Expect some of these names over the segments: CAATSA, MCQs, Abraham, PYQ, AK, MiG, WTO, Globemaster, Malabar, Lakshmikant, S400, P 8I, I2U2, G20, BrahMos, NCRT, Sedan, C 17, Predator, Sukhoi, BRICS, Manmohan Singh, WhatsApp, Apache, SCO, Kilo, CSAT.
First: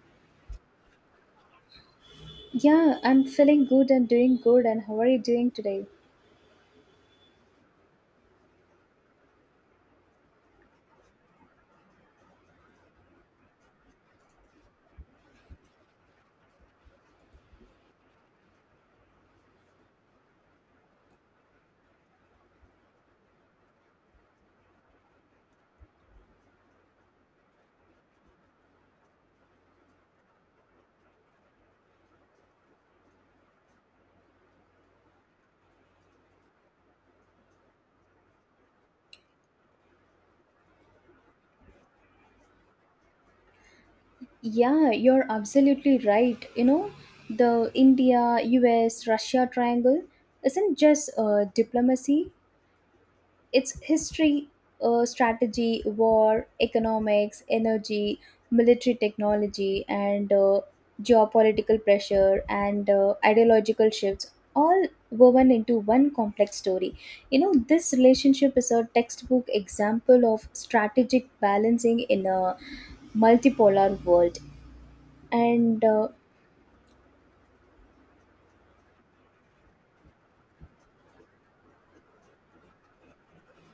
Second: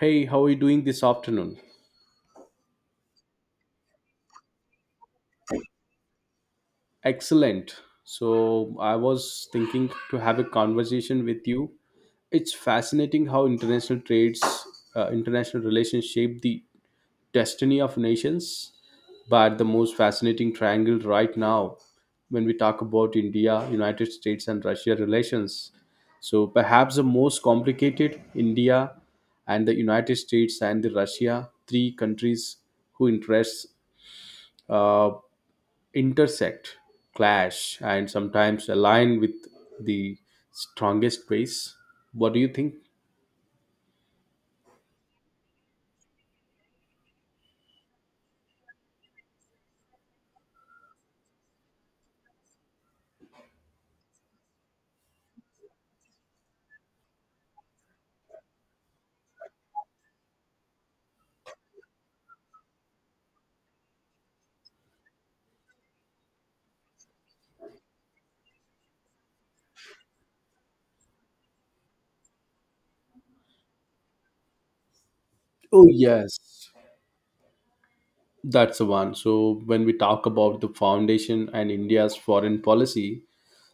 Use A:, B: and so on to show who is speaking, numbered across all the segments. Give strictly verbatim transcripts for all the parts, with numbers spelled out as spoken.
A: Hey, how are you doing this afternoon?
B: Yeah, I'm feeling good and doing good. And how are you doing today?
A: Excellent. So, I was thinking to have a conversation with you. It's fascinating how international trades, uh, international relations shape the destiny of nations. But the most fascinating triangle right now, when we talk about India, United States, and Russia relations, so perhaps the most complicated India and the United States and the Russia, three countries who interests uh, intersect, clash, and sometimes align with the strongest ways. What do you think?
B: Yeah, you're absolutely right. You know, the India U S Russia triangle isn't just uh, diplomacy. It's history, uh, strategy, war, economics, energy, military technology, and uh, geopolitical pressure and uh, ideological shifts, all woven into one complex story. You know, this relationship is a textbook example of strategic balancing in a multipolar world. And
A: Oh,
B: uh,
A: yes. That's the one. So, when we talk about the foundation and India's foreign policy,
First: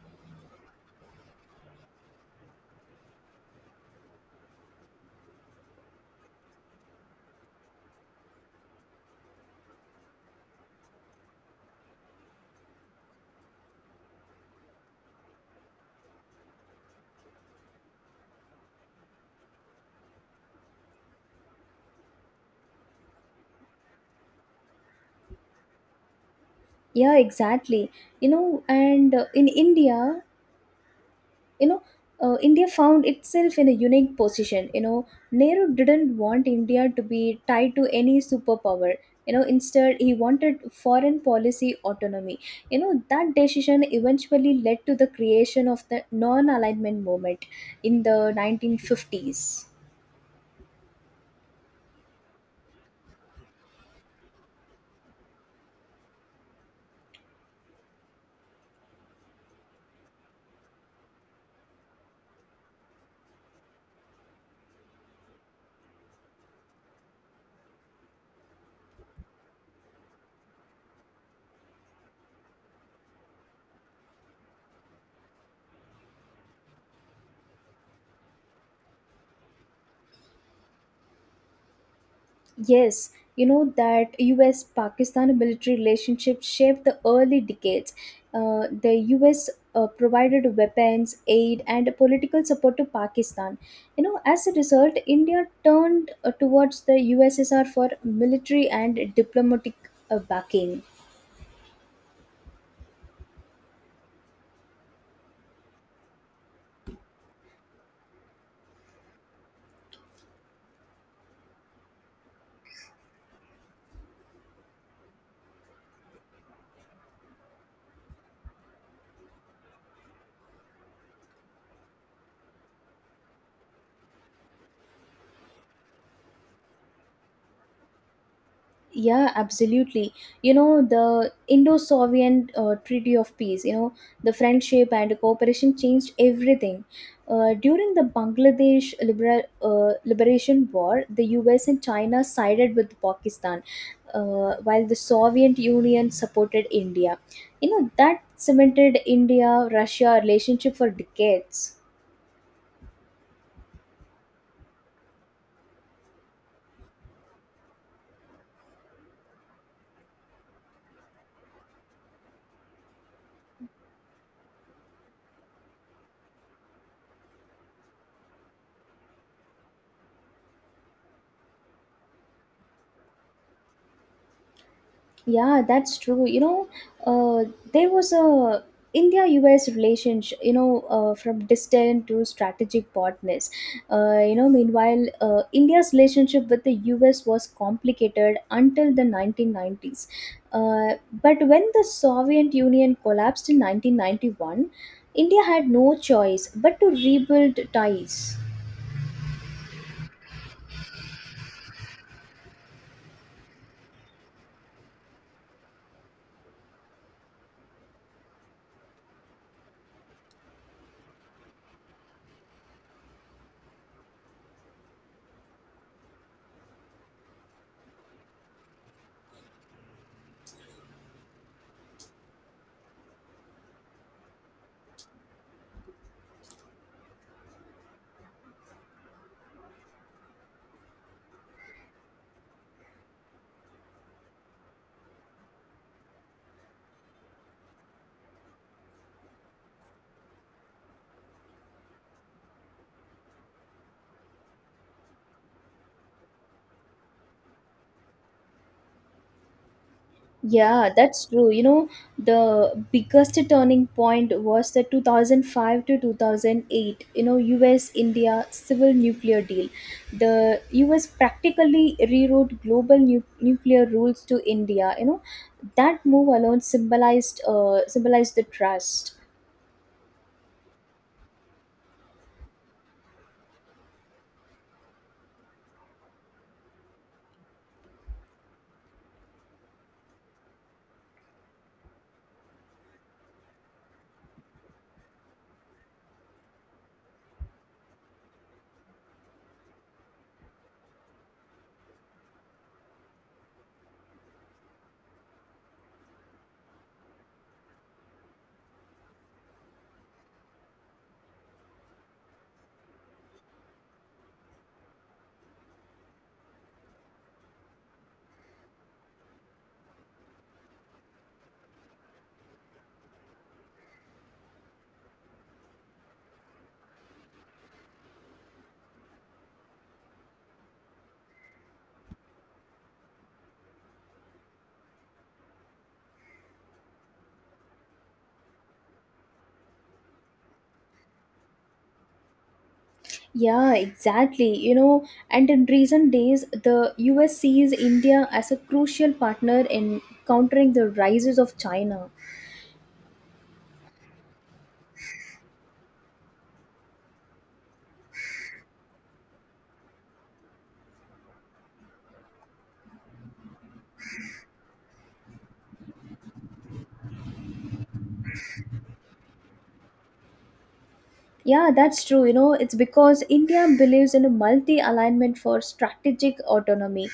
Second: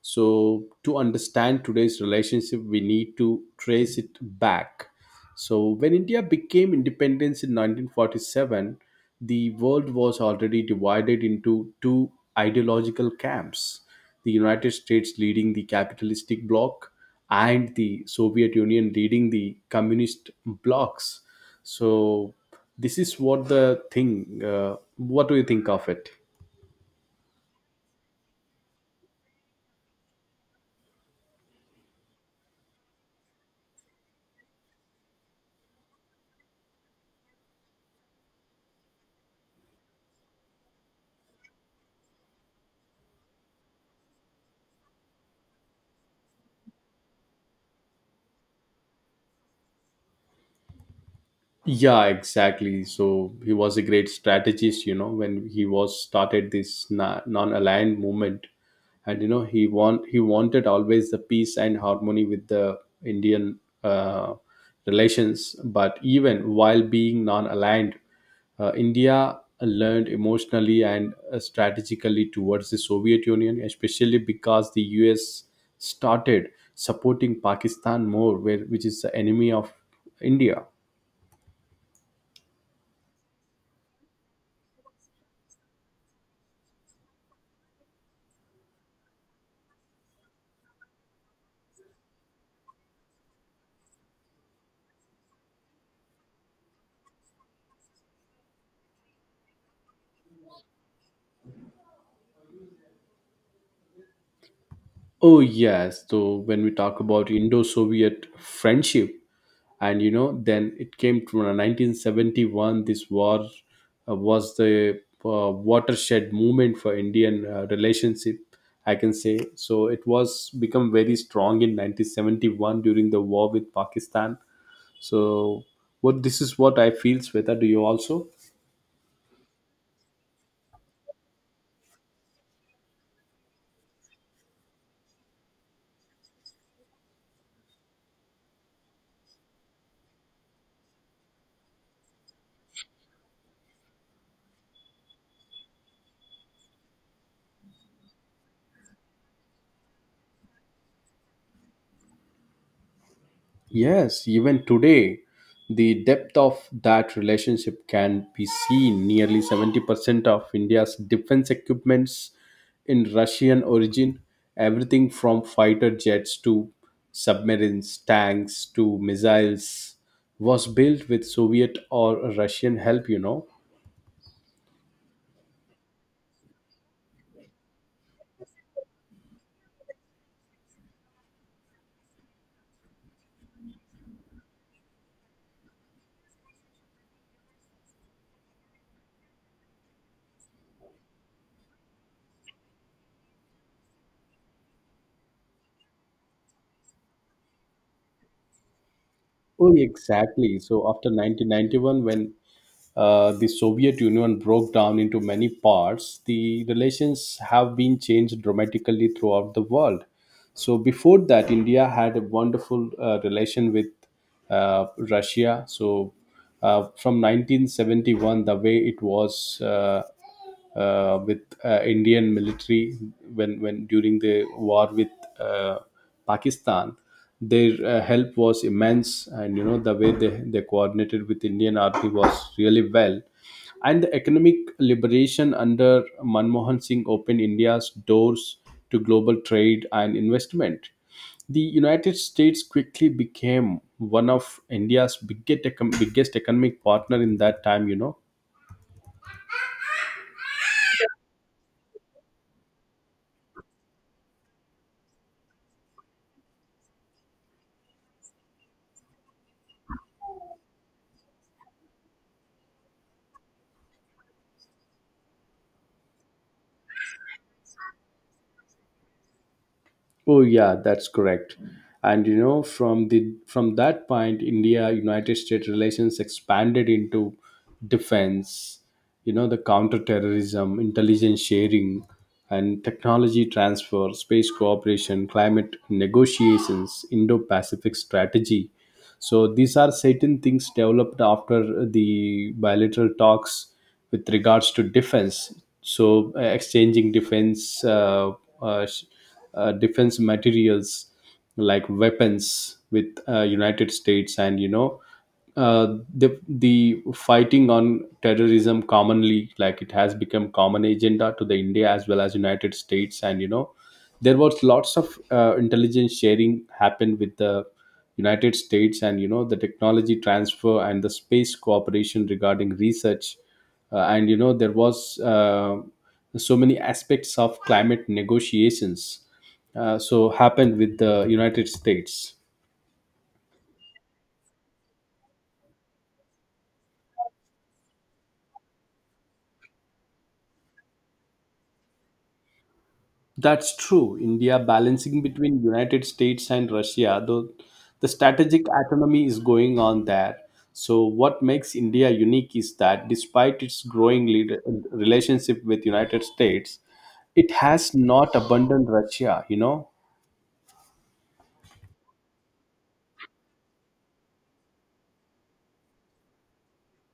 A: so to understand today's relationship we need to trace it back. So when India became independence in nineteen forty-seven, the world was already divided into two ideological camps, the United States leading the capitalistic bloc and the Soviet Union leading the communist blocs. So this is what the thing uh, What do you think of it?
B: Yeah, exactly. You know, and uh, In India, you know uh, India found itself in a unique position. You know nehru didn't want India to be tied to any superpower. You know instead, he wanted foreign policy autonomy. You know that decision eventually led to the creation of the non alignment movement in the nineteen fifties.
A: Yeah, exactly. So he was a great strategist, you know, when he was started this na- non-aligned movement, and you know he want he wanted always the peace and harmony with the Indian uh, relations. But even while being non-aligned, uh, India learned emotionally and uh, strategically towards the Soviet Union, especially because the U S started supporting Pakistan more, where which is the enemy of India.
B: Yes, you know that U S Pakistan military relationship shaped the early decades. Uh, the U S uh, provided weapons, aid, and political support to Pakistan. You know, as a result, India turned uh, towards the U S S R for military and diplomatic uh, backing.
A: Oh yes, so when we talk about Indo-Soviet friendship, and you know, then it came to nineteen seventy-one. This war uh, was the uh, watershed moment for Indian uh, relationship. I can say so. It was become very strong in nineteen seventy-one during the war with Pakistan. So, what this is what I feel, Sweta. Do you also?
B: Yeah, absolutely. You know, the Indo Soviet uh, Treaty of Peace, you know, the friendship and cooperation changed everything. Uh, during the Bangladesh libera- uh, Liberation War, the U S and China sided with Pakistan, uh, while the Soviet Union supported India. You know, that cemented India Russia relationship for decades.
A: Yes, even today, the depth of that relationship can be seen. Nearly seventy percent of India's defense equipments in Russian origin, everything from fighter jets to submarines, tanks to missiles, was built with Soviet or Russian help, you know.
B: Yeah, that's true. You know, uh, there was a India-U S relationship. You know, uh, from distant to strategic partners. Uh, you know, meanwhile, uh, India's relationship with the U S was complicated until the nineteen nineties. Uh, but when the Soviet Union collapsed in nineteen ninety-one, India had no choice but to rebuild ties.
A: Oh, exactly. So after nineteen ninety-one, when uh, the Soviet Union broke down into many parts, the relations have been changed dramatically throughout the world. So before that, India had a wonderful uh, relation with uh, Russia. So uh, from nineteen seventy-one, the way it was. Uh, uh, with uh, Indian military when when during the war with uh, Pakistan. Their uh, help was immense, and you know the way they, they coordinated with Indian army was really well. And the economic liberation under Manmohan Singh opened India's doors to global trade and investment. The United States quickly became one of India's biggest econ- biggest economic partner in that time, you know.
B: Yeah, that's true. You know, the biggest turning point was the two thousand five to two thousand eight, you know, U S India civil nuclear deal. The U S practically rewrote global nu- nuclear rules to India, you know. That move alone symbolized uh, symbolized the trust.
A: Oh yeah, that's correct. And you know, from the from that point, India United States relations expanded into defense, you know, the counterterrorism, intelligence sharing, and technology transfer, space cooperation, climate negotiations, Indo-Pacific strategy. So these are certain things developed after the bilateral talks with regards to defense. So uh, exchanging defense uh, uh, sh- uh, defense materials like weapons with uh, United States, and you know uh, the the fighting on terrorism commonly like it has become common agenda to the India as well as United States. And you know there was lots of uh, intelligence sharing happened with the United States, and you know the technology transfer and the space cooperation regarding research uh, and you know there was uh, so many aspects of climate negotiations uh, so happened with the United States.
B: Yeah, exactly. You know, and in recent days, the U S sees India as a crucial partner in countering the rises of China.
A: That's true. India balancing between United States and Russia, though the strategic autonomy is going on there. So what makes India unique is that despite its growing leader, relationship with United States, it has not abandoned Russia, you know.
B: Yeah, that's true. You know, it's because India believes in a multi alignment for strategic autonomy,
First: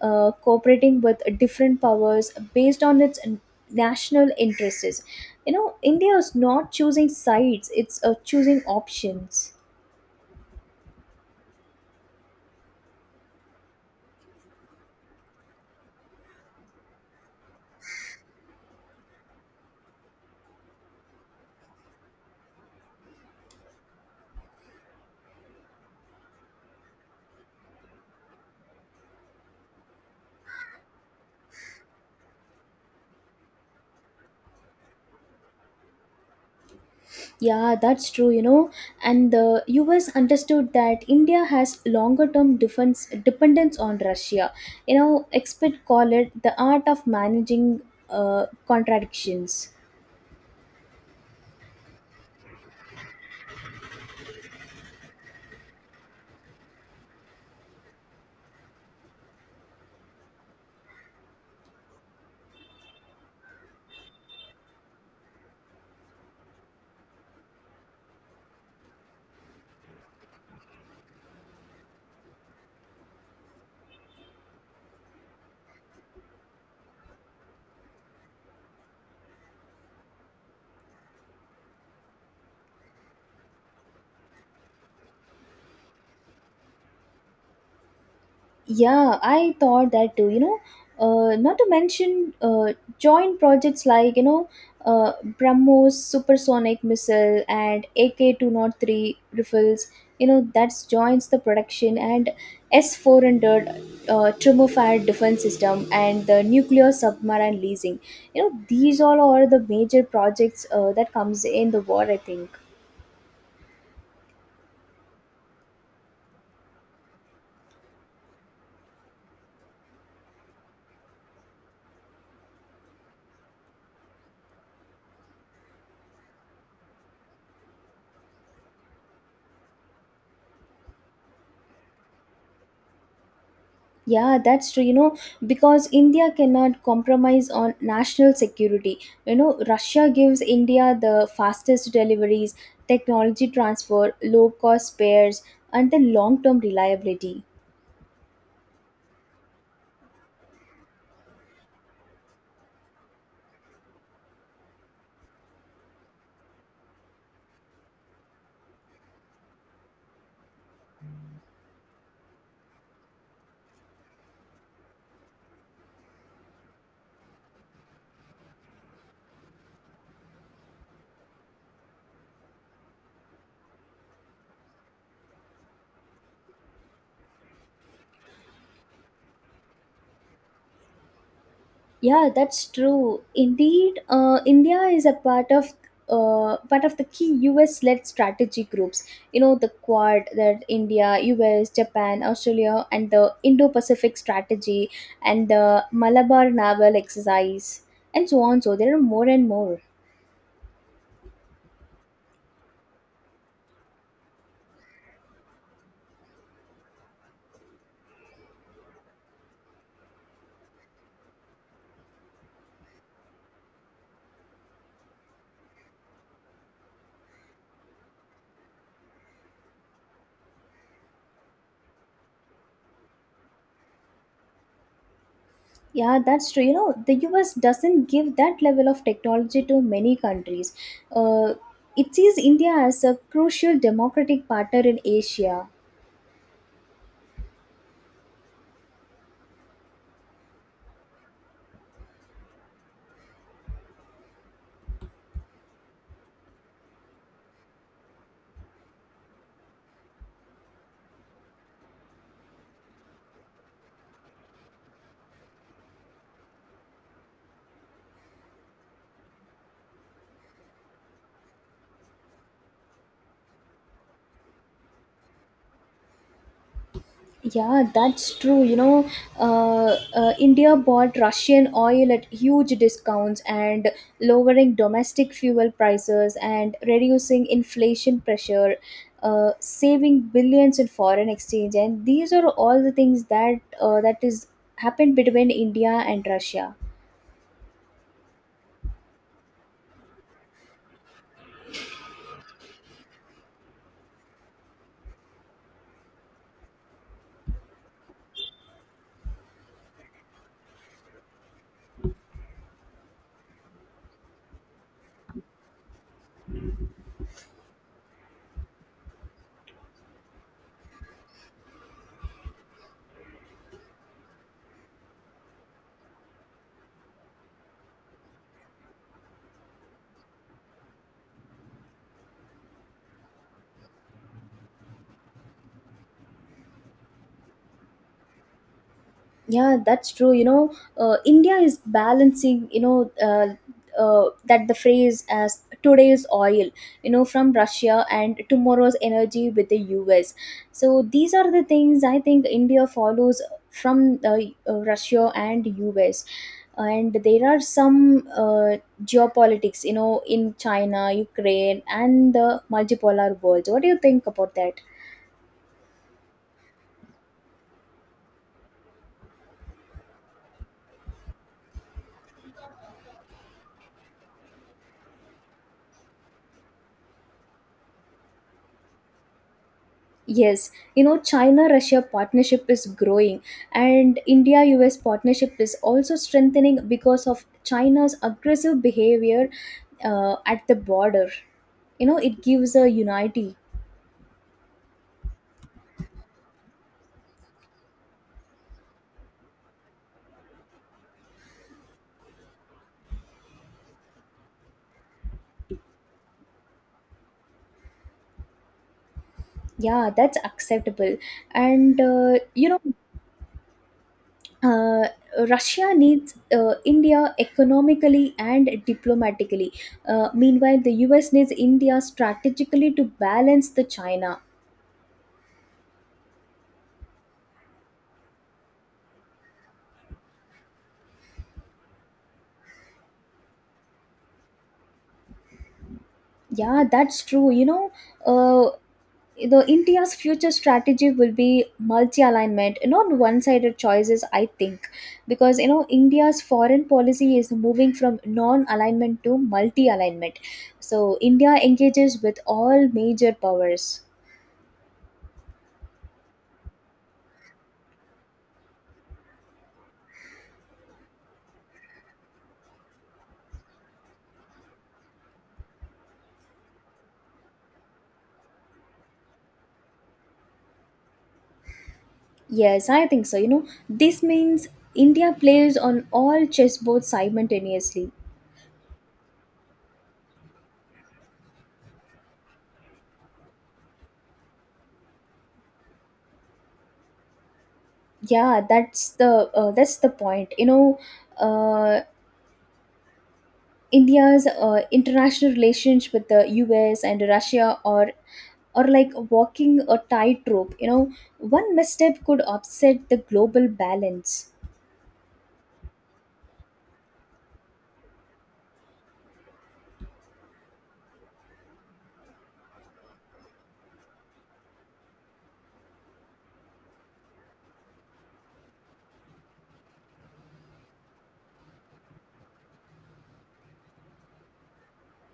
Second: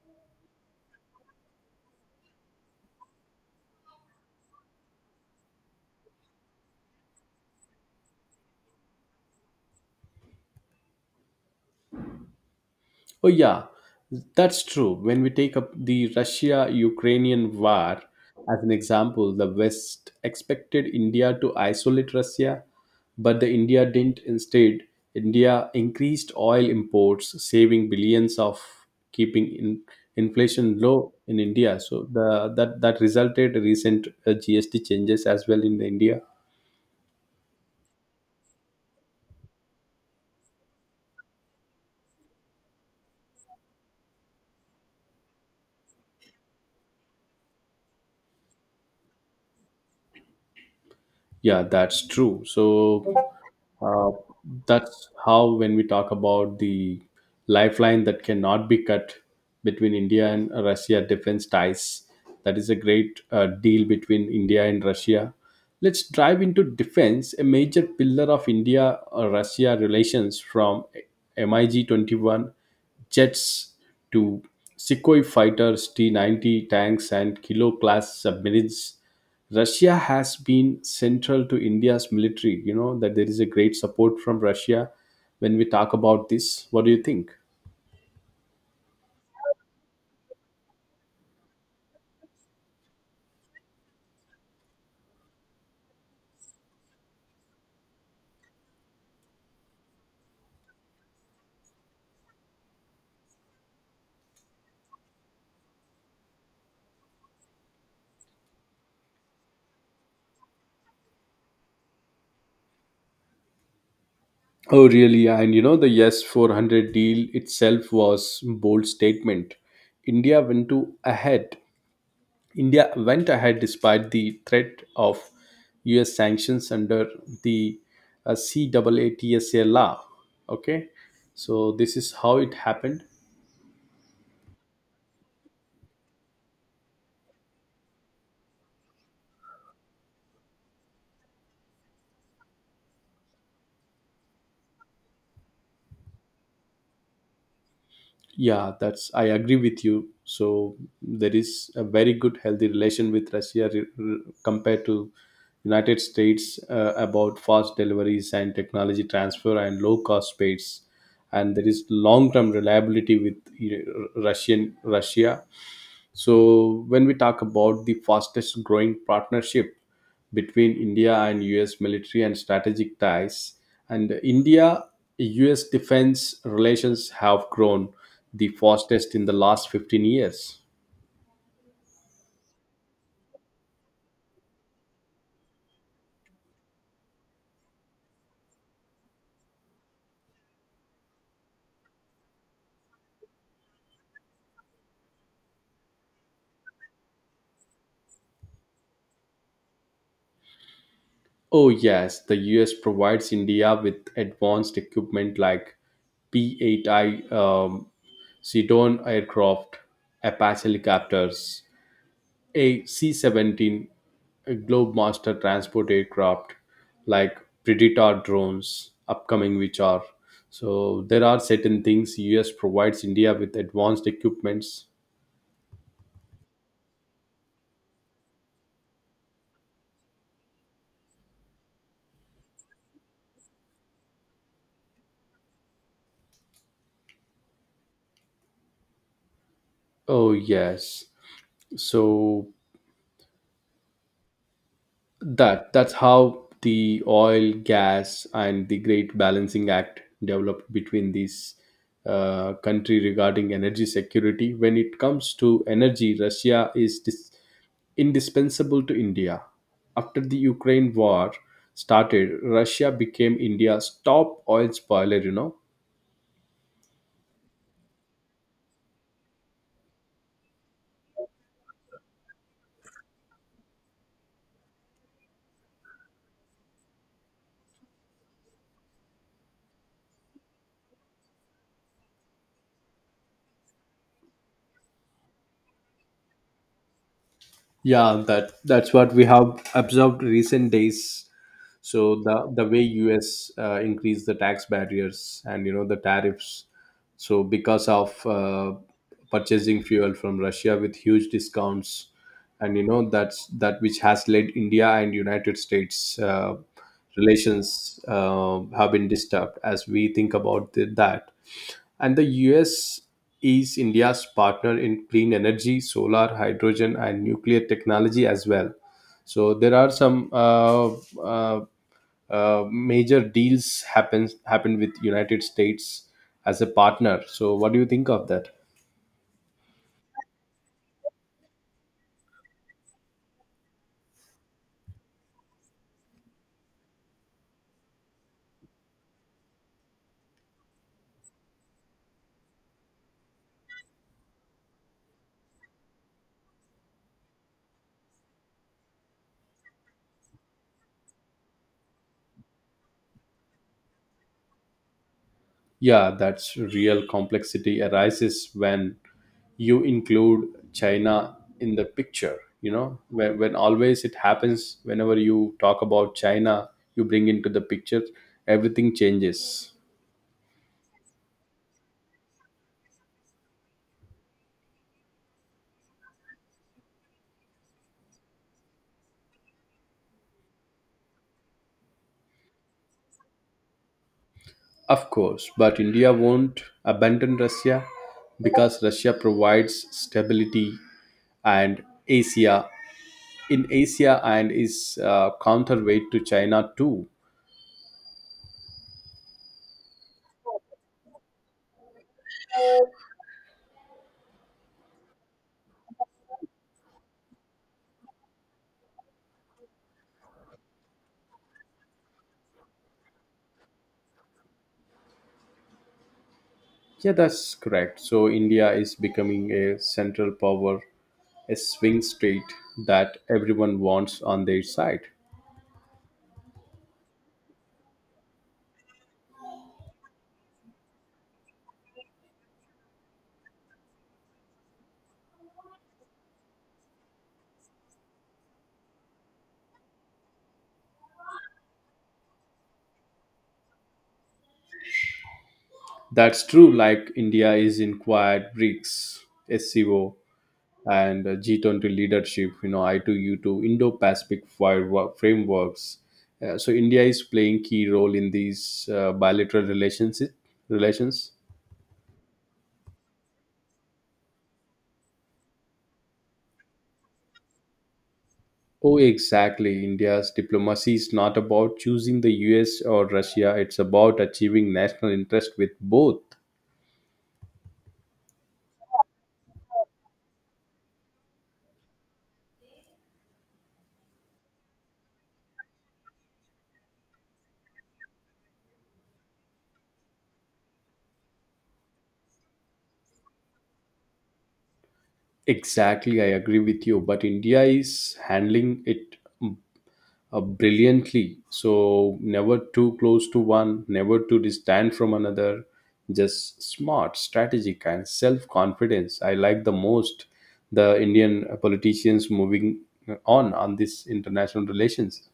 B: uh, cooperating with different powers based on its n- national interests. You know, India is not choosing sides, it's uh, choosing options.
A: Oh, yeah, that's true. When we take up the Russia Ukrainian war as an example, the West expected India to isolate Russia, but the India didn't. Instead, India increased oil imports, saving billions of keeping in, inflation low in India. So the, that, that resulted recent uh, G S T changes as well in India.
B: Yeah, that's true, you know. And the U S understood that India has longer term defense dependence on Russia. You know, experts call it the art of managing uh, contradictions.
A: Yeah, that's true. So Uh, that's how when we talk about the lifeline that cannot be cut between India and Russia defense ties. That is a great uh, deal between India and Russia. Let's dive into defense, a major pillar of India uh, Russia relations, from MiG twenty-one jets to Sukhoi fighters, T ninety tanks, and Kilo class submarines. Russia has been central to India's military. You know that there is a great support from Russia when we talk about this. What do you think?
B: Yeah, I thought that too. You know, uh, not to mention uh, joint projects like you know, uh, BrahMos supersonic missile and A K two hundred three rifles. You know, that's joins the production and S four hundred uh, thermofired defense system and the nuclear submarine leasing. You know, these all are the major projects uh, that comes in the war, I think.
A: Oh, really? And you know, the Yes four hundred deal itself was bold statement. India went to ahead. India went ahead despite the threat of U S sanctions under the uh, C A A T S A law. Okay, so this is how it happened.
B: Yeah, that's true. You know, because India cannot compromise on national security. You know, Russia gives India the fastest deliveries, technology transfer, low cost spares, and the long term reliability.
A: Yeah, that's I agree with you. So there is a very good healthy relation with Russia re- re- compared to United States uh, about fast deliveries and technology transfer and low cost space, and there is long term reliability with, you know, Russian Russia. So when we talk about the fastest growing partnership between India and U S military and strategic ties, and India U S defense relations have grown the fastest in the last fifteen years.
B: Yeah, that's true. Indeed, uh, India is a part of uh, part of the key U S-led strategy groups. You know, the Quad, that India, U S, Japan, Australia, and the Indo-Pacific strategy, and the Malabar Naval Exercise, and so on. So there are more and more.
A: Oh, yes, the U S provides India with advanced equipment like P eight I um, Sedan aircraft, Apache helicopters, a C seventeen Globemaster transport aircraft, like Predator drones, upcoming which are. So there are certain things U S provides India with advanced equipments.
B: Yeah, that's true. You know, the U S doesn't give that level of technology to many countries. Uh, it sees India as a crucial democratic partner in Asia.
A: Oh yes. So that that's how the oil gas and the great balancing act developed between these uh, country regarding energy security. When it comes to energy, Russia is dis- indispensable to India. After the Ukraine war started, Russia became India's top oil spoiler, you know.
B: Yeah, that's true. You know, uh, uh, India bought Russian oil at huge discounts and lowering domestic fuel prices and reducing inflation pressure, uh, saving billions in foreign exchange. And these are all the things that uh, that is happened between India and Russia.
A: Yeah, that that's what we have observed recent days. So the the way U S uh, increased the tax barriers and you know the tariffs, so because of uh, purchasing fuel from Russia with huge discounts, and you know that's that which has led India and United States uh, relations uh, have been disturbed as we think about the, that. And the U S is India's partner in clean energy, solar, hydrogen, and nuclear technology as well. So there are some uh, uh, uh, major deals happens happen with United States as a partner. So what do you think of that?
B: Yeah, that's true, you know. Uh, india is balancing, you know, uh, uh, that the phrase as today's oil, you know, from Russia and tomorrow's energy with the US. So these are the things I think India follows from uh, uh, Russia and US. And there are some uh, geopolitics, you know, in China, Ukraine, and the multipolar world. What do you think about that?
A: Yeah, that's real complexity arises when you include China in the picture. You know, when, when always it happens, whenever you talk about China, you bring into the picture, everything changes.
B: Yes, you know, China Russia partnership is growing, and India U S partnership is also strengthening because of China's aggressive behavior uh, at the border. You know, it gives a unity.
A: Of course, but India won't abandon Russia because Russia provides stability and Asia in Asia and is uh, counterweight to China too.
B: Yeah, that's acceptable. And, uh, you know, uh, Russia needs uh, India economically and diplomatically. Uh, meanwhile, the U S needs India strategically to balance the China.
A: Yeah, that's correct. So India is becoming a central power, a swing state that everyone wants on their side.
B: Yeah, that's true. You know, uh, the India's future strategy will be multi alignment, not one sided choices, I think. Because you know, India's foreign policy is moving from non alignment to multi alignment. So India engages with all major powers.
A: That's true, like India is in quiet BRICS, S C O, and uh, G twenty leadership, you know, I two U two, Indo Pacific frameworks. Uh, so India is playing key role in these uh, bilateral relations. Relations.
B: Yes, I think so. You know, this means India plays on all chessboards simultaneously.
A: Oh, exactly. India's diplomacy is not about choosing the U S or Russia, it's about achieving national interest with both.
B: Yeah, that's the uh, that's the point you know, uh, India's uh, international relations with the US and Russia are, or like walking a tightrope. You know, one misstep could upset the global balance.
A: Exactly, I agree with you. But India is handling it mm, uh, brilliantly. So never too close to one, never too distant from another. Just smart, strategic, and self confidence. I like the most the Indian politicians moving uh, on on this international relations.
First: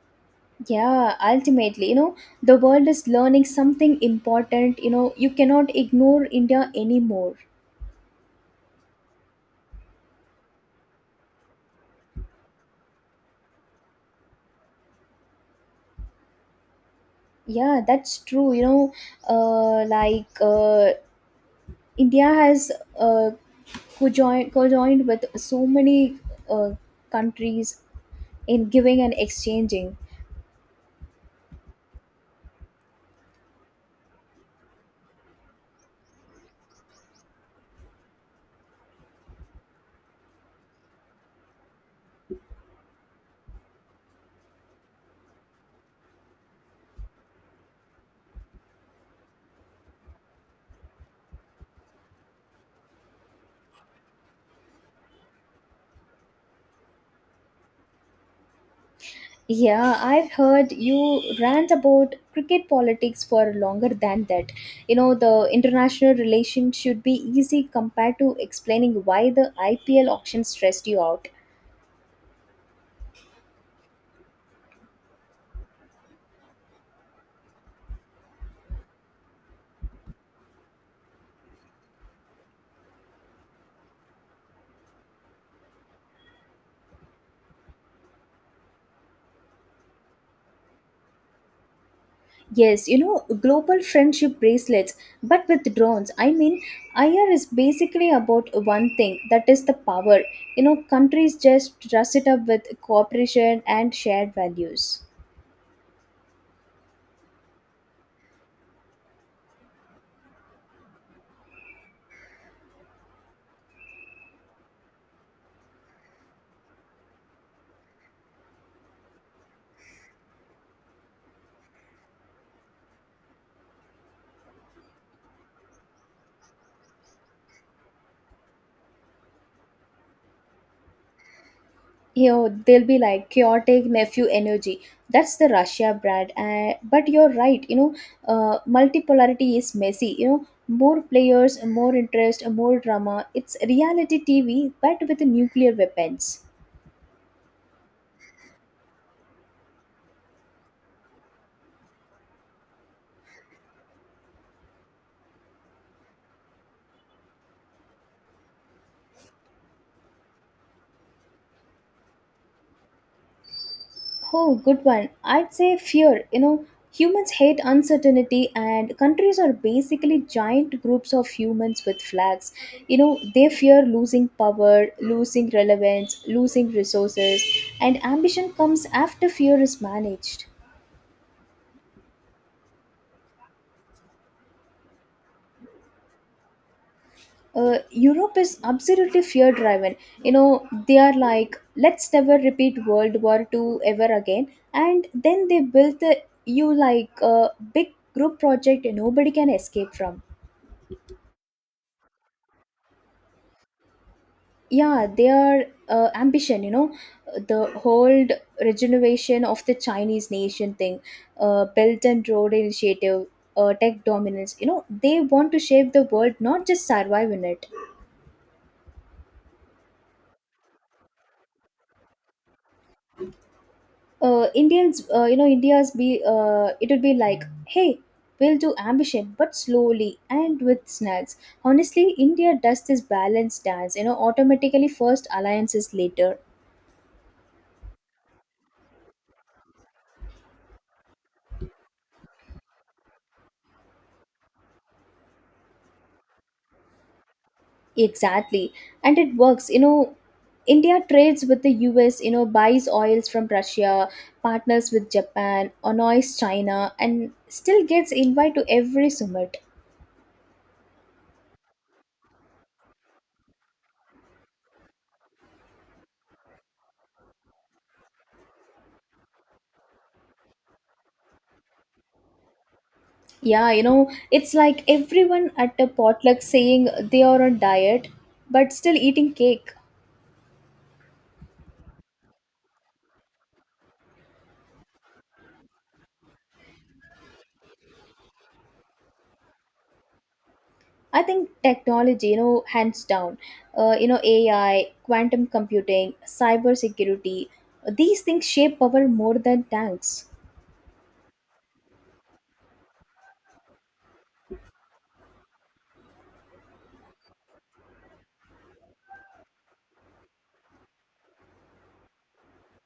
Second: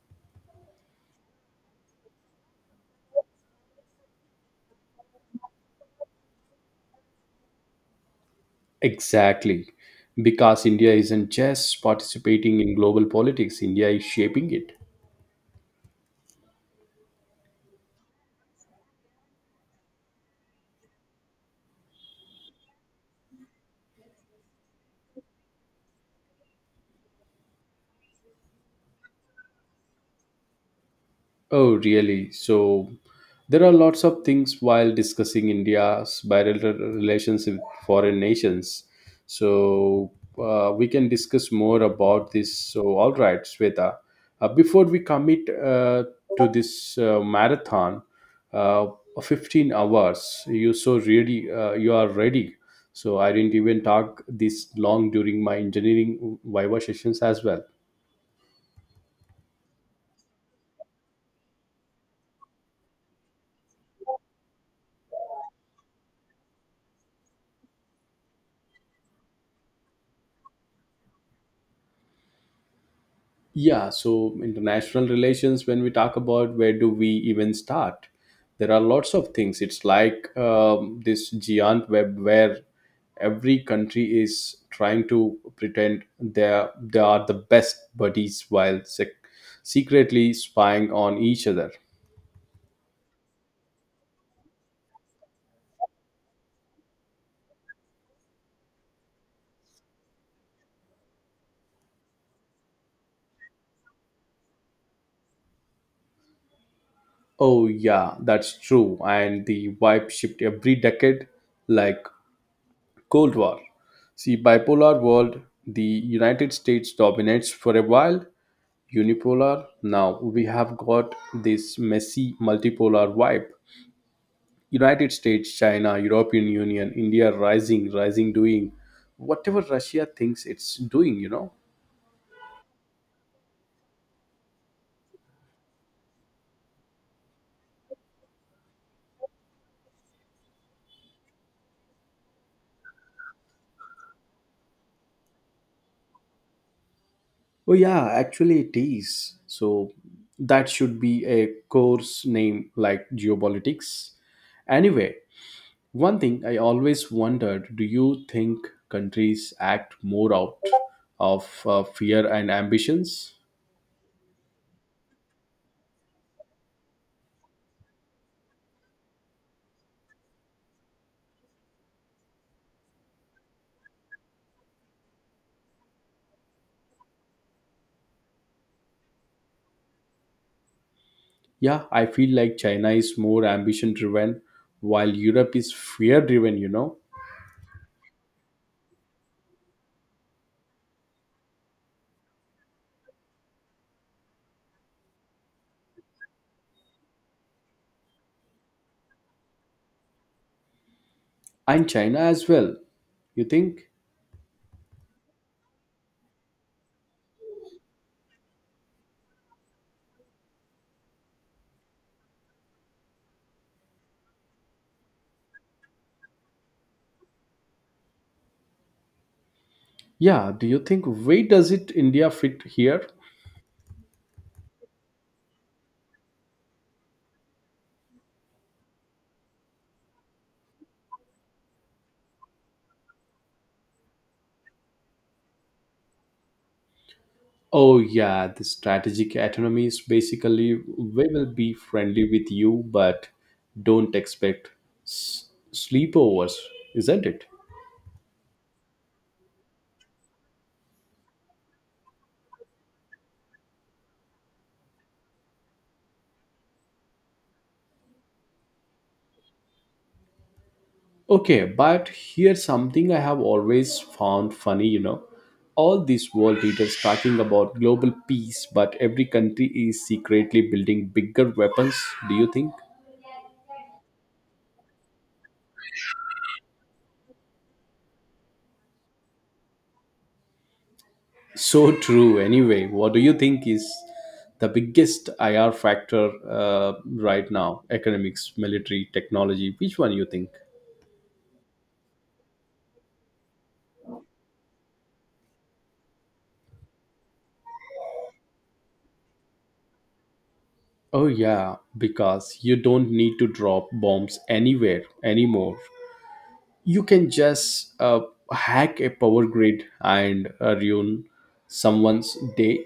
B: Yeah, ultimately, you know, the world is learning something important. You know, you cannot ignore India anymore.
A: Exactly, because India isn't just participating in global politics. India is shaping it.
B: Yeah, that's true. You know, uh, like uh, India has uh, co-joined, co-joined with so many uh, countries in giving and exchanging.
A: Oh, really? So there are lots of things while discussing India's bilateral relations with foreign nations. So uh, we can discuss more about this. So, all right, Sweta. Uh, before we commit uh, to this uh, marathon, uh, fifteen hours, you so really uh, you are ready. So I didn't even talk this long during my engineering Viva sessions as well.
B: Yeah, I've heard you rant about cricket politics for longer than that. You know, the international relation should be easy compared to explaining why the I P L auction stressed you out.
A: Yeah, so international relations, when we talk about where do we even start, there are lots of things. It's like um, this giant web where every country is trying to pretend they they are the best buddies while sec- secretly spying on each other.
B: Yes, you know, global friendship bracelets, but with drones. I mean, I R is basically about one thing, that is the power. You know, countries just dress it up with cooperation and shared values.
A: Oh yeah, that's true. And the vibe shift every decade, like Cold War. See, bipolar world, the United States dominates for a while, unipolar. Now we have got this messy multipolar vibe. United States, China, European Union, India rising, rising doing whatever Russia thinks it's doing, you know.
B: You know, they'll be like chaotic nephew energy. That's the Russia brand. Uh, but you're right. You know, uh, multipolarity is messy. You know, more players, more interest, more drama. It's reality tv, but with nuclear weapons.
A: Oh yeah, actually it is. So that should be a course name like geopolitics. Anyway, one thing I always wondered, do you think countries act more out of uh, fear and ambitions?
B: Oh, good one. I'd say fear. You know, humans hate uncertainty, and countries are basically giant groups of humans with flags. You know, they fear losing power, losing relevance, losing resources, and ambition comes after fear is managed.
A: Yeah, I feel like China is more ambition driven while Europe is fear driven, you know.
B: Uh, Europe is absolutely fear driven. You know, they are like, let's never repeat World War Two ever again. And then they built the E U like a big group project nobody can escape from.
A: And China as well. You think?
B: Yeah, their uh, ambition, you know, the whole regeneration of the Chinese nation thing, uh, belt and road initiative, uh, tech dominance. You know, they want to shape the world, not just survive in it.
A: Yeah, do you think where does it India fit here?
B: Uh, indians uh, you know india's be uh, It would be like, hey, we'll do ambition but slowly and with snags. Honestly, India does this balance dance. You know, automatically first, alliances later.
A: Oh yeah, the strategic autonomy is basically we will be friendly with you but don't expect s- sleepovers, isn't it?
B: Exactly. And it works. You know, India trades with the U S, you know, buys oils from Russia, partners with Japan, annoys China, and still gets invite to every summit.
A: Okay, but here's something I have always found funny, you know. All these world leaders talking about global peace, but every country is secretly building bigger weapons, do you think?
B: Yeah, you know, it's like everyone at a potluck saying they are on diet, but still eating cake.
A: So true, anyway. What do you think is the biggest I R factor uh, right now? Economics, military, technology, which one you think?
B: I think technology, you know, hands down, uh, you know, A I, quantum computing, cyber security, these things shape power more than tanks.
A: Oh, yeah, because you don't need to drop bombs anywhere anymore. You can just uh, hack a power grid and uh, ruin someone's day.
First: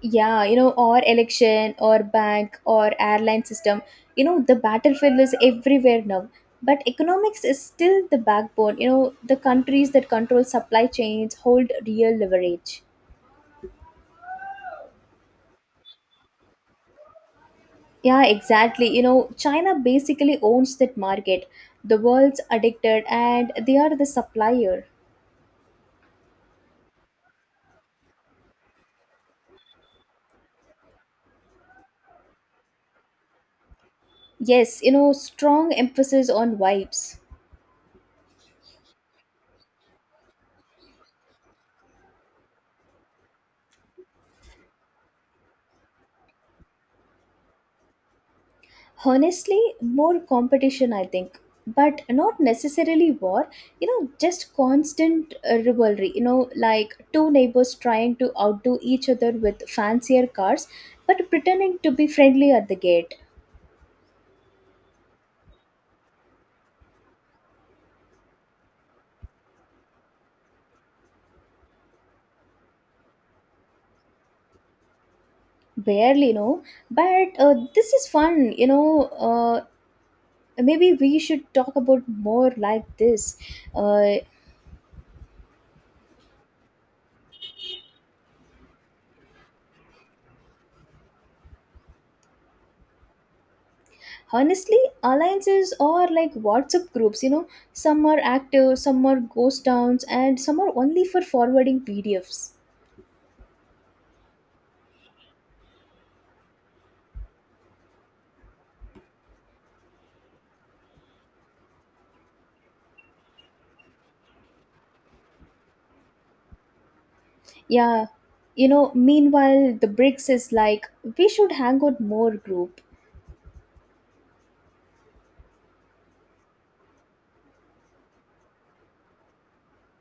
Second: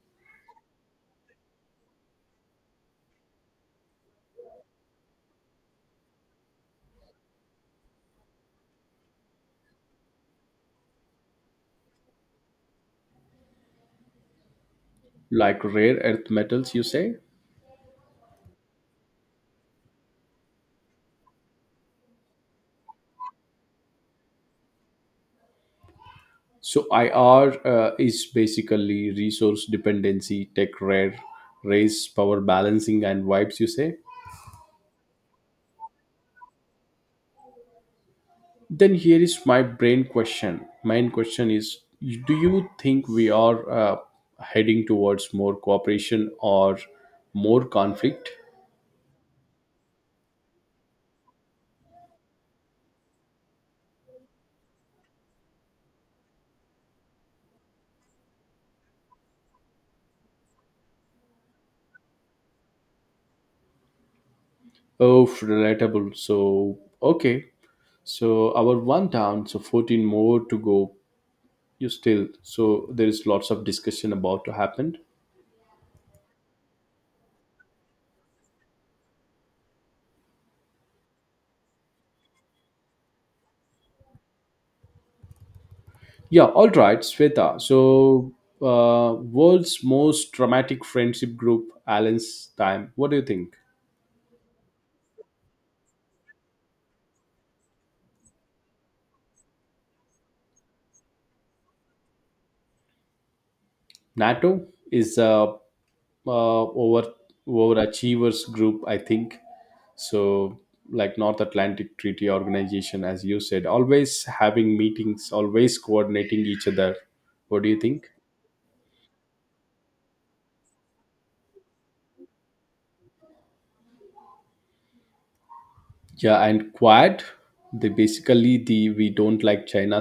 B: Yeah, you know, or election or bank or airline system. You know, the battlefield is everywhere now. But economics is still the backbone. You know, the countries that control supply chains hold real leverage.
A: Like rare earth metals, you say.
B: Yeah, exactly. You know, China basically owns that market. The world's addicted and they are the supplier.
A: So IR uh, is basically resource dependency, tech rare race, power balancing, and vibes, you say.
B: Yes, you know, strong emphasis on vibes.
A: Then here is my brain question main question is, do you think we are uh, heading towards more cooperation or more conflict?
B: Honestly, more competition, I think, but not necessarily war, you know, just constant uh, rivalry, you know, like two neighbors trying to outdo each other with fancier cars, but pretending to be friendly at the gate.
A: Oh, relatable. So okay. So our one down, so fourteen more to go. You still, so there is lots of discussion about to happen.
B: Barely, you know, but uh, this is fun, you know. Uh, maybe we should talk about more like this. Uh,
A: Yeah, all right, Sweta. So uh, world's most dramatic friendship group, Allen's time. What do you think?
B: Honestly, alliances are like WhatsApp groups. You know, some are active, some are ghost towns, and some are only for forwarding pdfs.
A: NATO is a uh, over overachievers group, I think. So like North Atlantic Treaty Organization, as you said, always having meetings, always coordinating each other. What do you
B: Yeah,
A: think?
B: you know, meanwhile the BRICS is like, we should hang out more group.
A: Yeah, and Quad, they basically the we don't like China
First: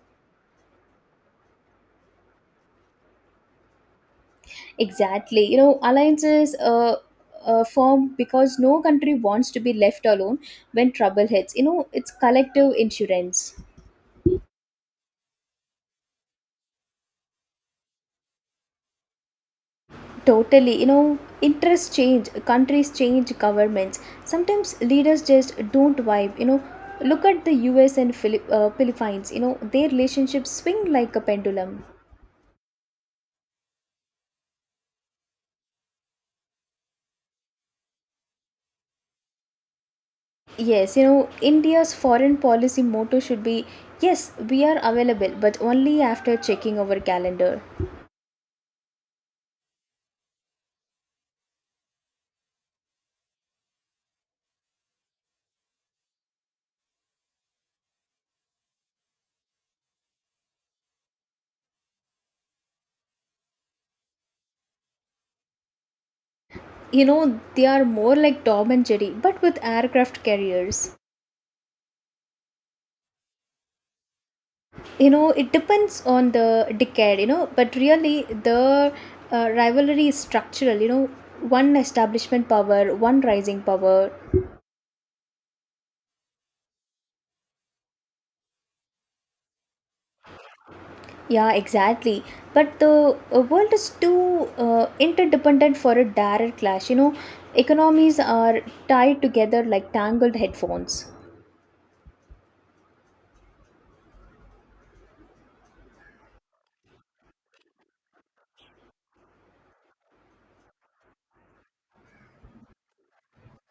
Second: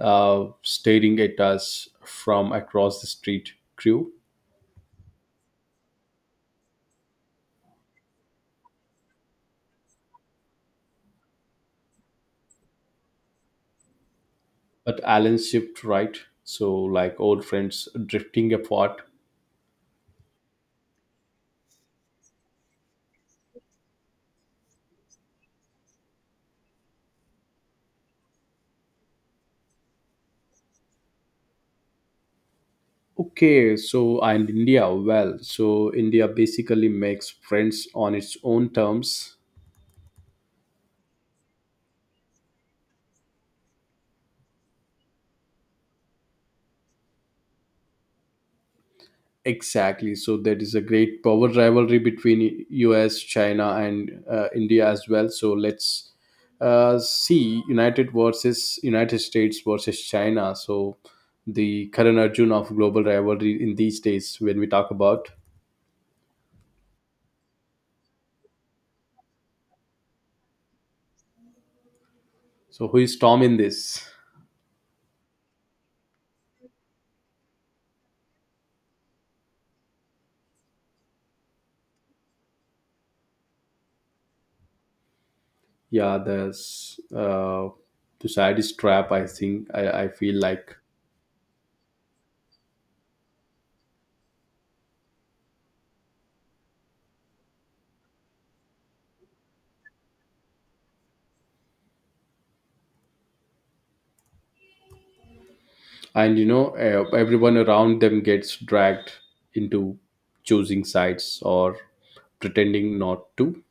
A: uh, staring at us from across the street crew.
B: Exactly, you know, alliances uh, uh form because no country wants to be left alone when trouble hits. You know, it's collective insurance.
A: But Alan shipped right, so like old friends drifting apart.
B: Totally, you know, interests change, countries change governments. Sometimes leaders just don't vibe, you know. Look at the U S and Philip, uh, Philippines, you know, their relationships swing like a pendulum.
A: Okay, so and India, well, so India basically makes friends on its own terms.
B: Yes, you know, India's foreign policy motto should be, yes, we are available, but only after checking our calendar.
A: Exactly. So there is a great power rivalry between U S, China, and uh, India as well. So let's uh, see United versus United States versus China. So the current Arjun of global rivalry in these days when we talk about.
B: You know, they are more like Tom and Jerry, but with aircraft carriers.
A: So who is Tom in this?
B: You know, it depends on the decade, you know, but really the uh, rivalry is structural. You know, one establishment power, one rising power.
A: Yeah, there's uh, the saddest trap. I think I, I feel like,
B: Yeah, exactly. But the uh, world is too uh, interdependent for a direct clash. You know, economies are tied together like tangled headphones.
A: and you know, uh, everyone around them gets dragged into choosing sides or pretending not to.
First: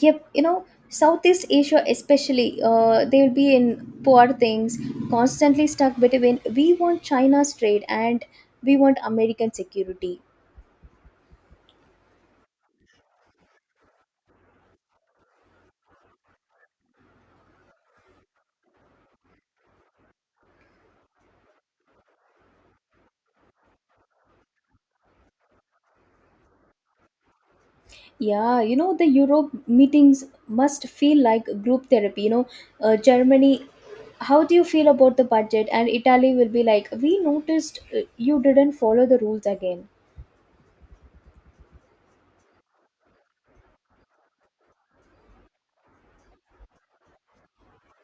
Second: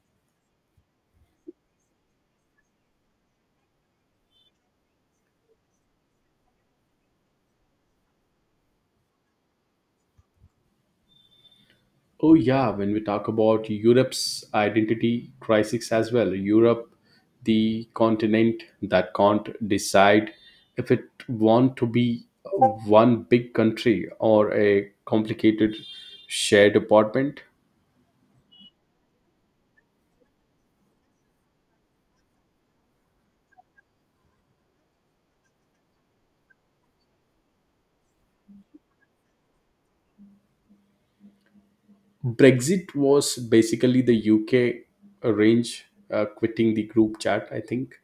B: Yep, you know, Southeast Asia especially, uh, they will be in poor things constantly stuck between we want China's trade and we want American security.
A: Oh yeah, when we talk about Europe's identity crisis as well, Europe, the continent that can't decide if it want to be one big country or a complicated shared apartment.
B: Yeah, you know, the Europe meetings must feel like group therapy. You know, uh, Germany, how do you feel about the budget? And Italy will be like, we noticed uh, you didn't follow the rules again.
A: Brexit was basically the UK arrange uh, quitting the group chat, I think.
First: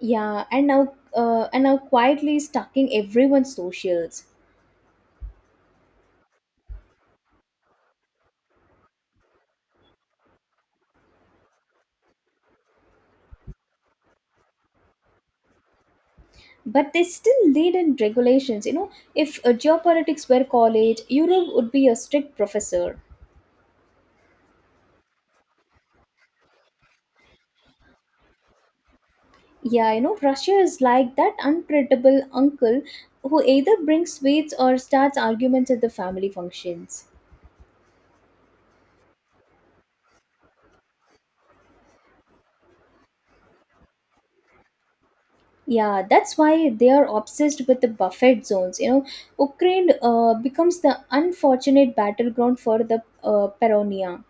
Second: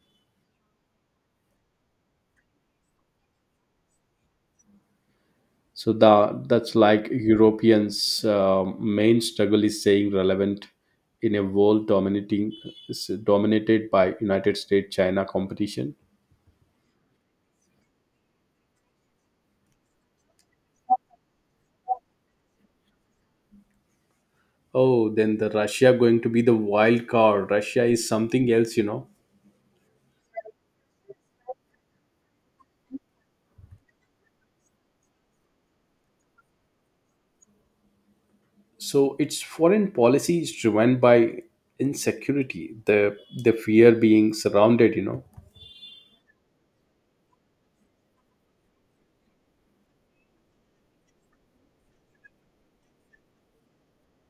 B: Yeah, and now, uh, and now quietly stacking everyone's socials.
A: So the, that's like Europeans' uh, main struggle is staying relevant in a world dominating dominated by United States China competition.
B: But they still lead in regulations. You know, if uh, geopolitics were college, Europe would be a strict professor.
A: Oh, then the Russia going to be the wild card. Russia is something else, you know.
B: Yeah, you know, Russia is like that unpredictable uncle who either brings sweets or starts arguments at the family functions.
A: So its foreign policy is driven by insecurity, the the fear being surrounded, you know.
B: Yeah, that's why they are obsessed with the buffet zones. You know, Ukraine uh, becomes the unfortunate battleground for the uh, Peronia.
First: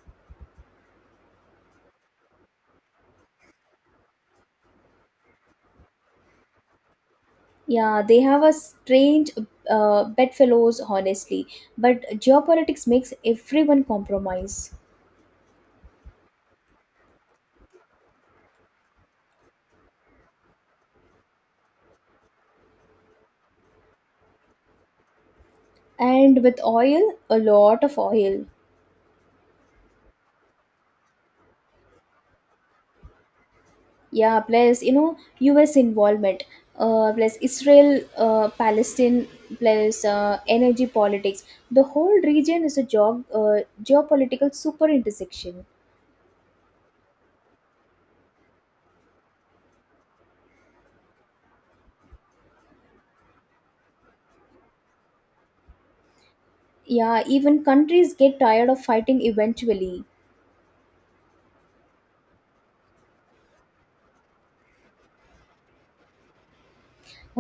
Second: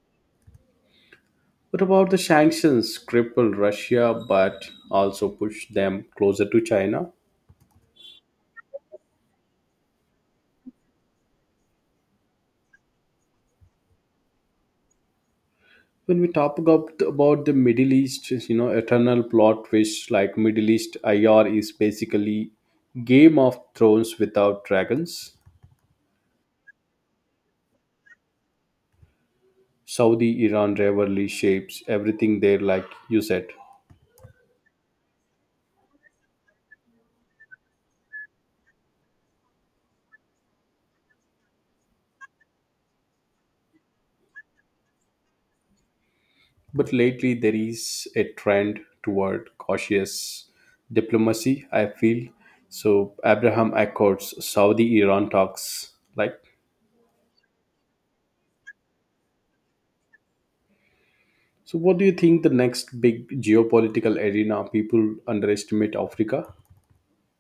A: What about the sanctions cripple Russia but also push them closer to China?
B: Yeah, they have a strange uh, bedfellows, honestly, but geopolitics makes everyone compromise.
A: When we talk about about the Middle East, you know, eternal plot twist, like Middle East IR is basically Game of Thrones without dragons.
B: And with oil, a lot of oil.
A: Saudi Iran rivalry shapes everything there, like you said.
B: Yeah, plus you know, US involvement, uh, plus Israel, uh, Palestine, plus uh, energy politics. The whole region is a geo- uh, geopolitical super intersection.
A: But lately there is a trend toward cautious diplomacy, I feel. So Abraham Accords, Saudi Iran talks, like.
B: Yeah, even countries get tired of fighting eventually.
A: So what do you think the next big geopolitical arena? People underestimate Africa.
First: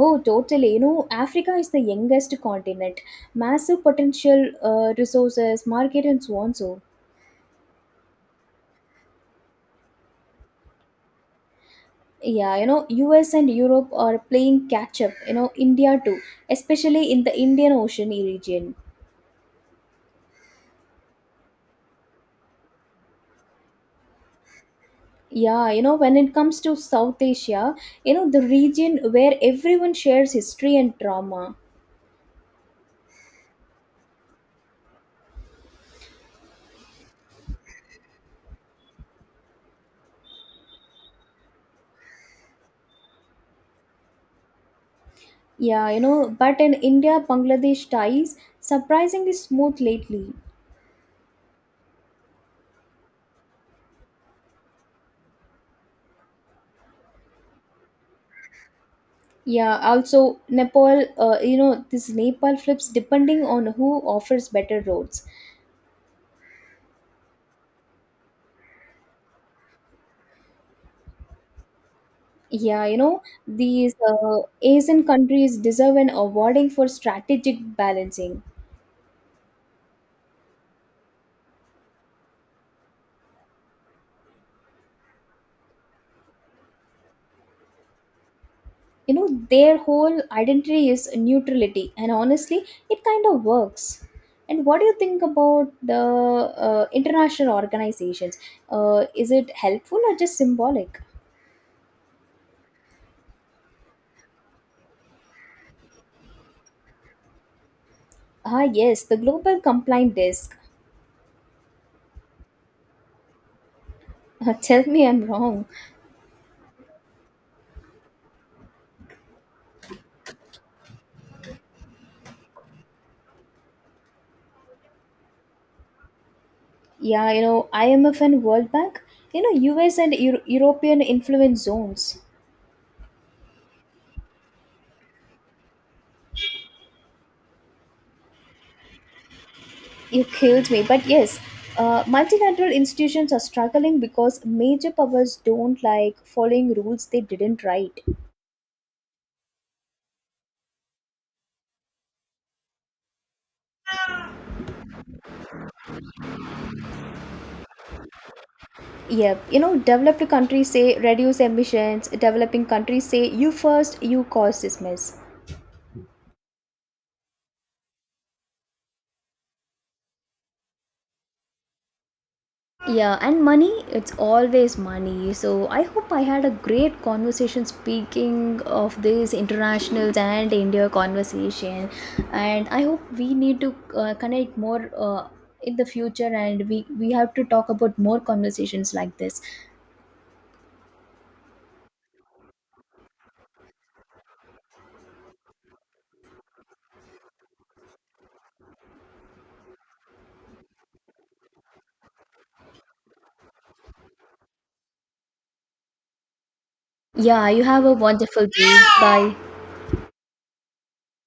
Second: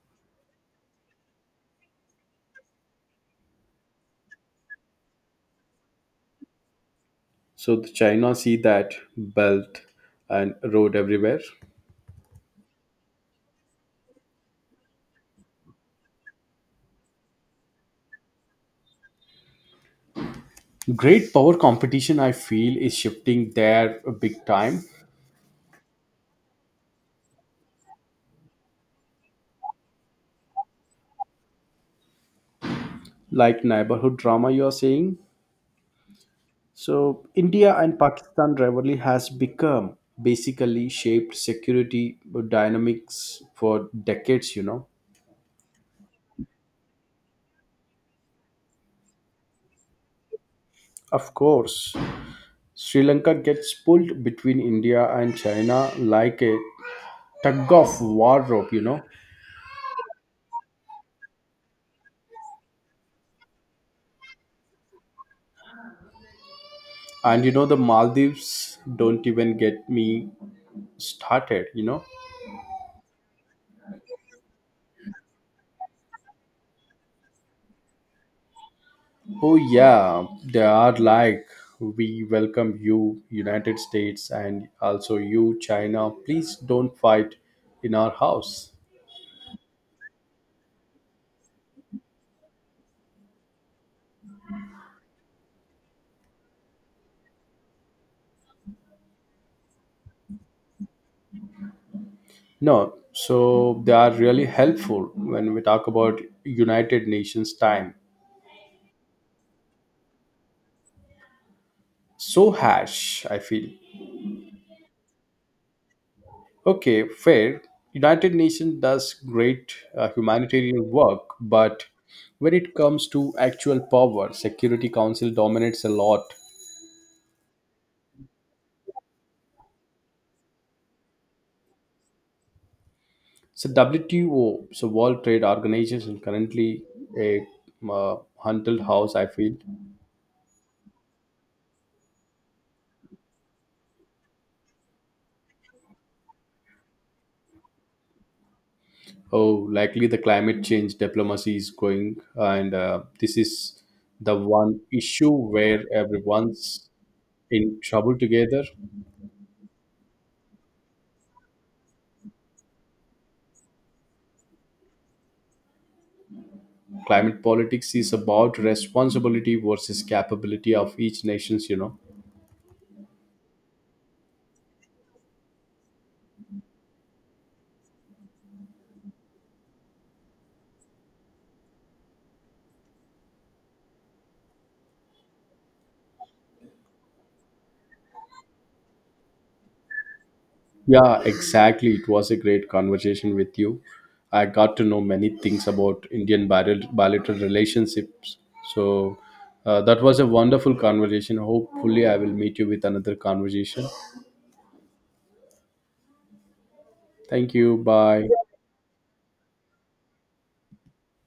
B: Oh, totally. You know, Africa is the youngest continent, massive potential, uh, resources, market, and so on so.
A: So the China see that belt and road everywhere.
B: Yeah, you know, US and Europe are playing catch up. You know, India too, especially in the Indian Ocean region.
A: Great power competition, I feel, is shifting there big time,
B: Yeah, you know, when it comes to South Asia, you know, the region where everyone shares history and trauma.
A: like neighborhood drama, you are saying. So India and Pakistan rivalry has become basically shaped security dynamics for decades, you know.
B: Yeah, you know, but in India Bangladesh ties surprisingly smooth lately.
A: Of course, Sri Lanka gets pulled between India and China like a tug of war rope, you know.
B: Yeah, also Nepal, uh, you know, this Nepal flips depending on who offers better roads.
A: And you know, the Maldives, don't even get me started, you know.
B: Yeah, you know, these uh, Asian countries deserve an awarding for strategic balancing.
A: Oh yeah, they are like, we welcome you United States, and also you China, please don't fight in our house.
B: You know, their whole identity is neutrality and honestly it kind of works. And what do you think about the uh, international organizations? Uh, is it helpful or just symbolic?
A: No, so they are really helpful when we talk about United Nations time.
B: Ah, yes, the global complaint desk.
A: So harsh, I feel.
B: Tell me I'm wrong.
A: Okay, fair. United Nations does great uh, humanitarian work, but when it comes to actual power, Security Council dominates a lot.
B: Yeah, you know, I M F and World Bank, you know, US and Euro- european influence zones.
A: So W T O, so World Trade Organization, currently a uh, hunted house, I feel.
B: You killed me, but yes, uh, multilateral institutions are struggling because major powers don't like following rules they didn't write.
A: Oh, likely the climate change diplomacy is going, and uh, this is the one issue where everyone's in trouble together.
B: Yep. You know, developed countries say reduce emissions, developing countries say you first, you cause this mess.
A: Climate politics is about responsibility versus capability of each nations, you know.
B: Yeah, and money, it's always money. So I hope I had a great conversation speaking of this internationals and India conversation. And I hope we need to uh, connect more uh, in the future and we, we have to talk about more conversations like this.
A: Yeah, exactly. It was a great conversation with you. I got to know many things about Indian bil- bilateral relationships. So uh, that was a wonderful conversation. Hopefully, I will meet you with another conversation.
B: Yeah,
A: Thank
B: you
A: you.
B: have a
A: Bye.
B: wonderful day. Bye.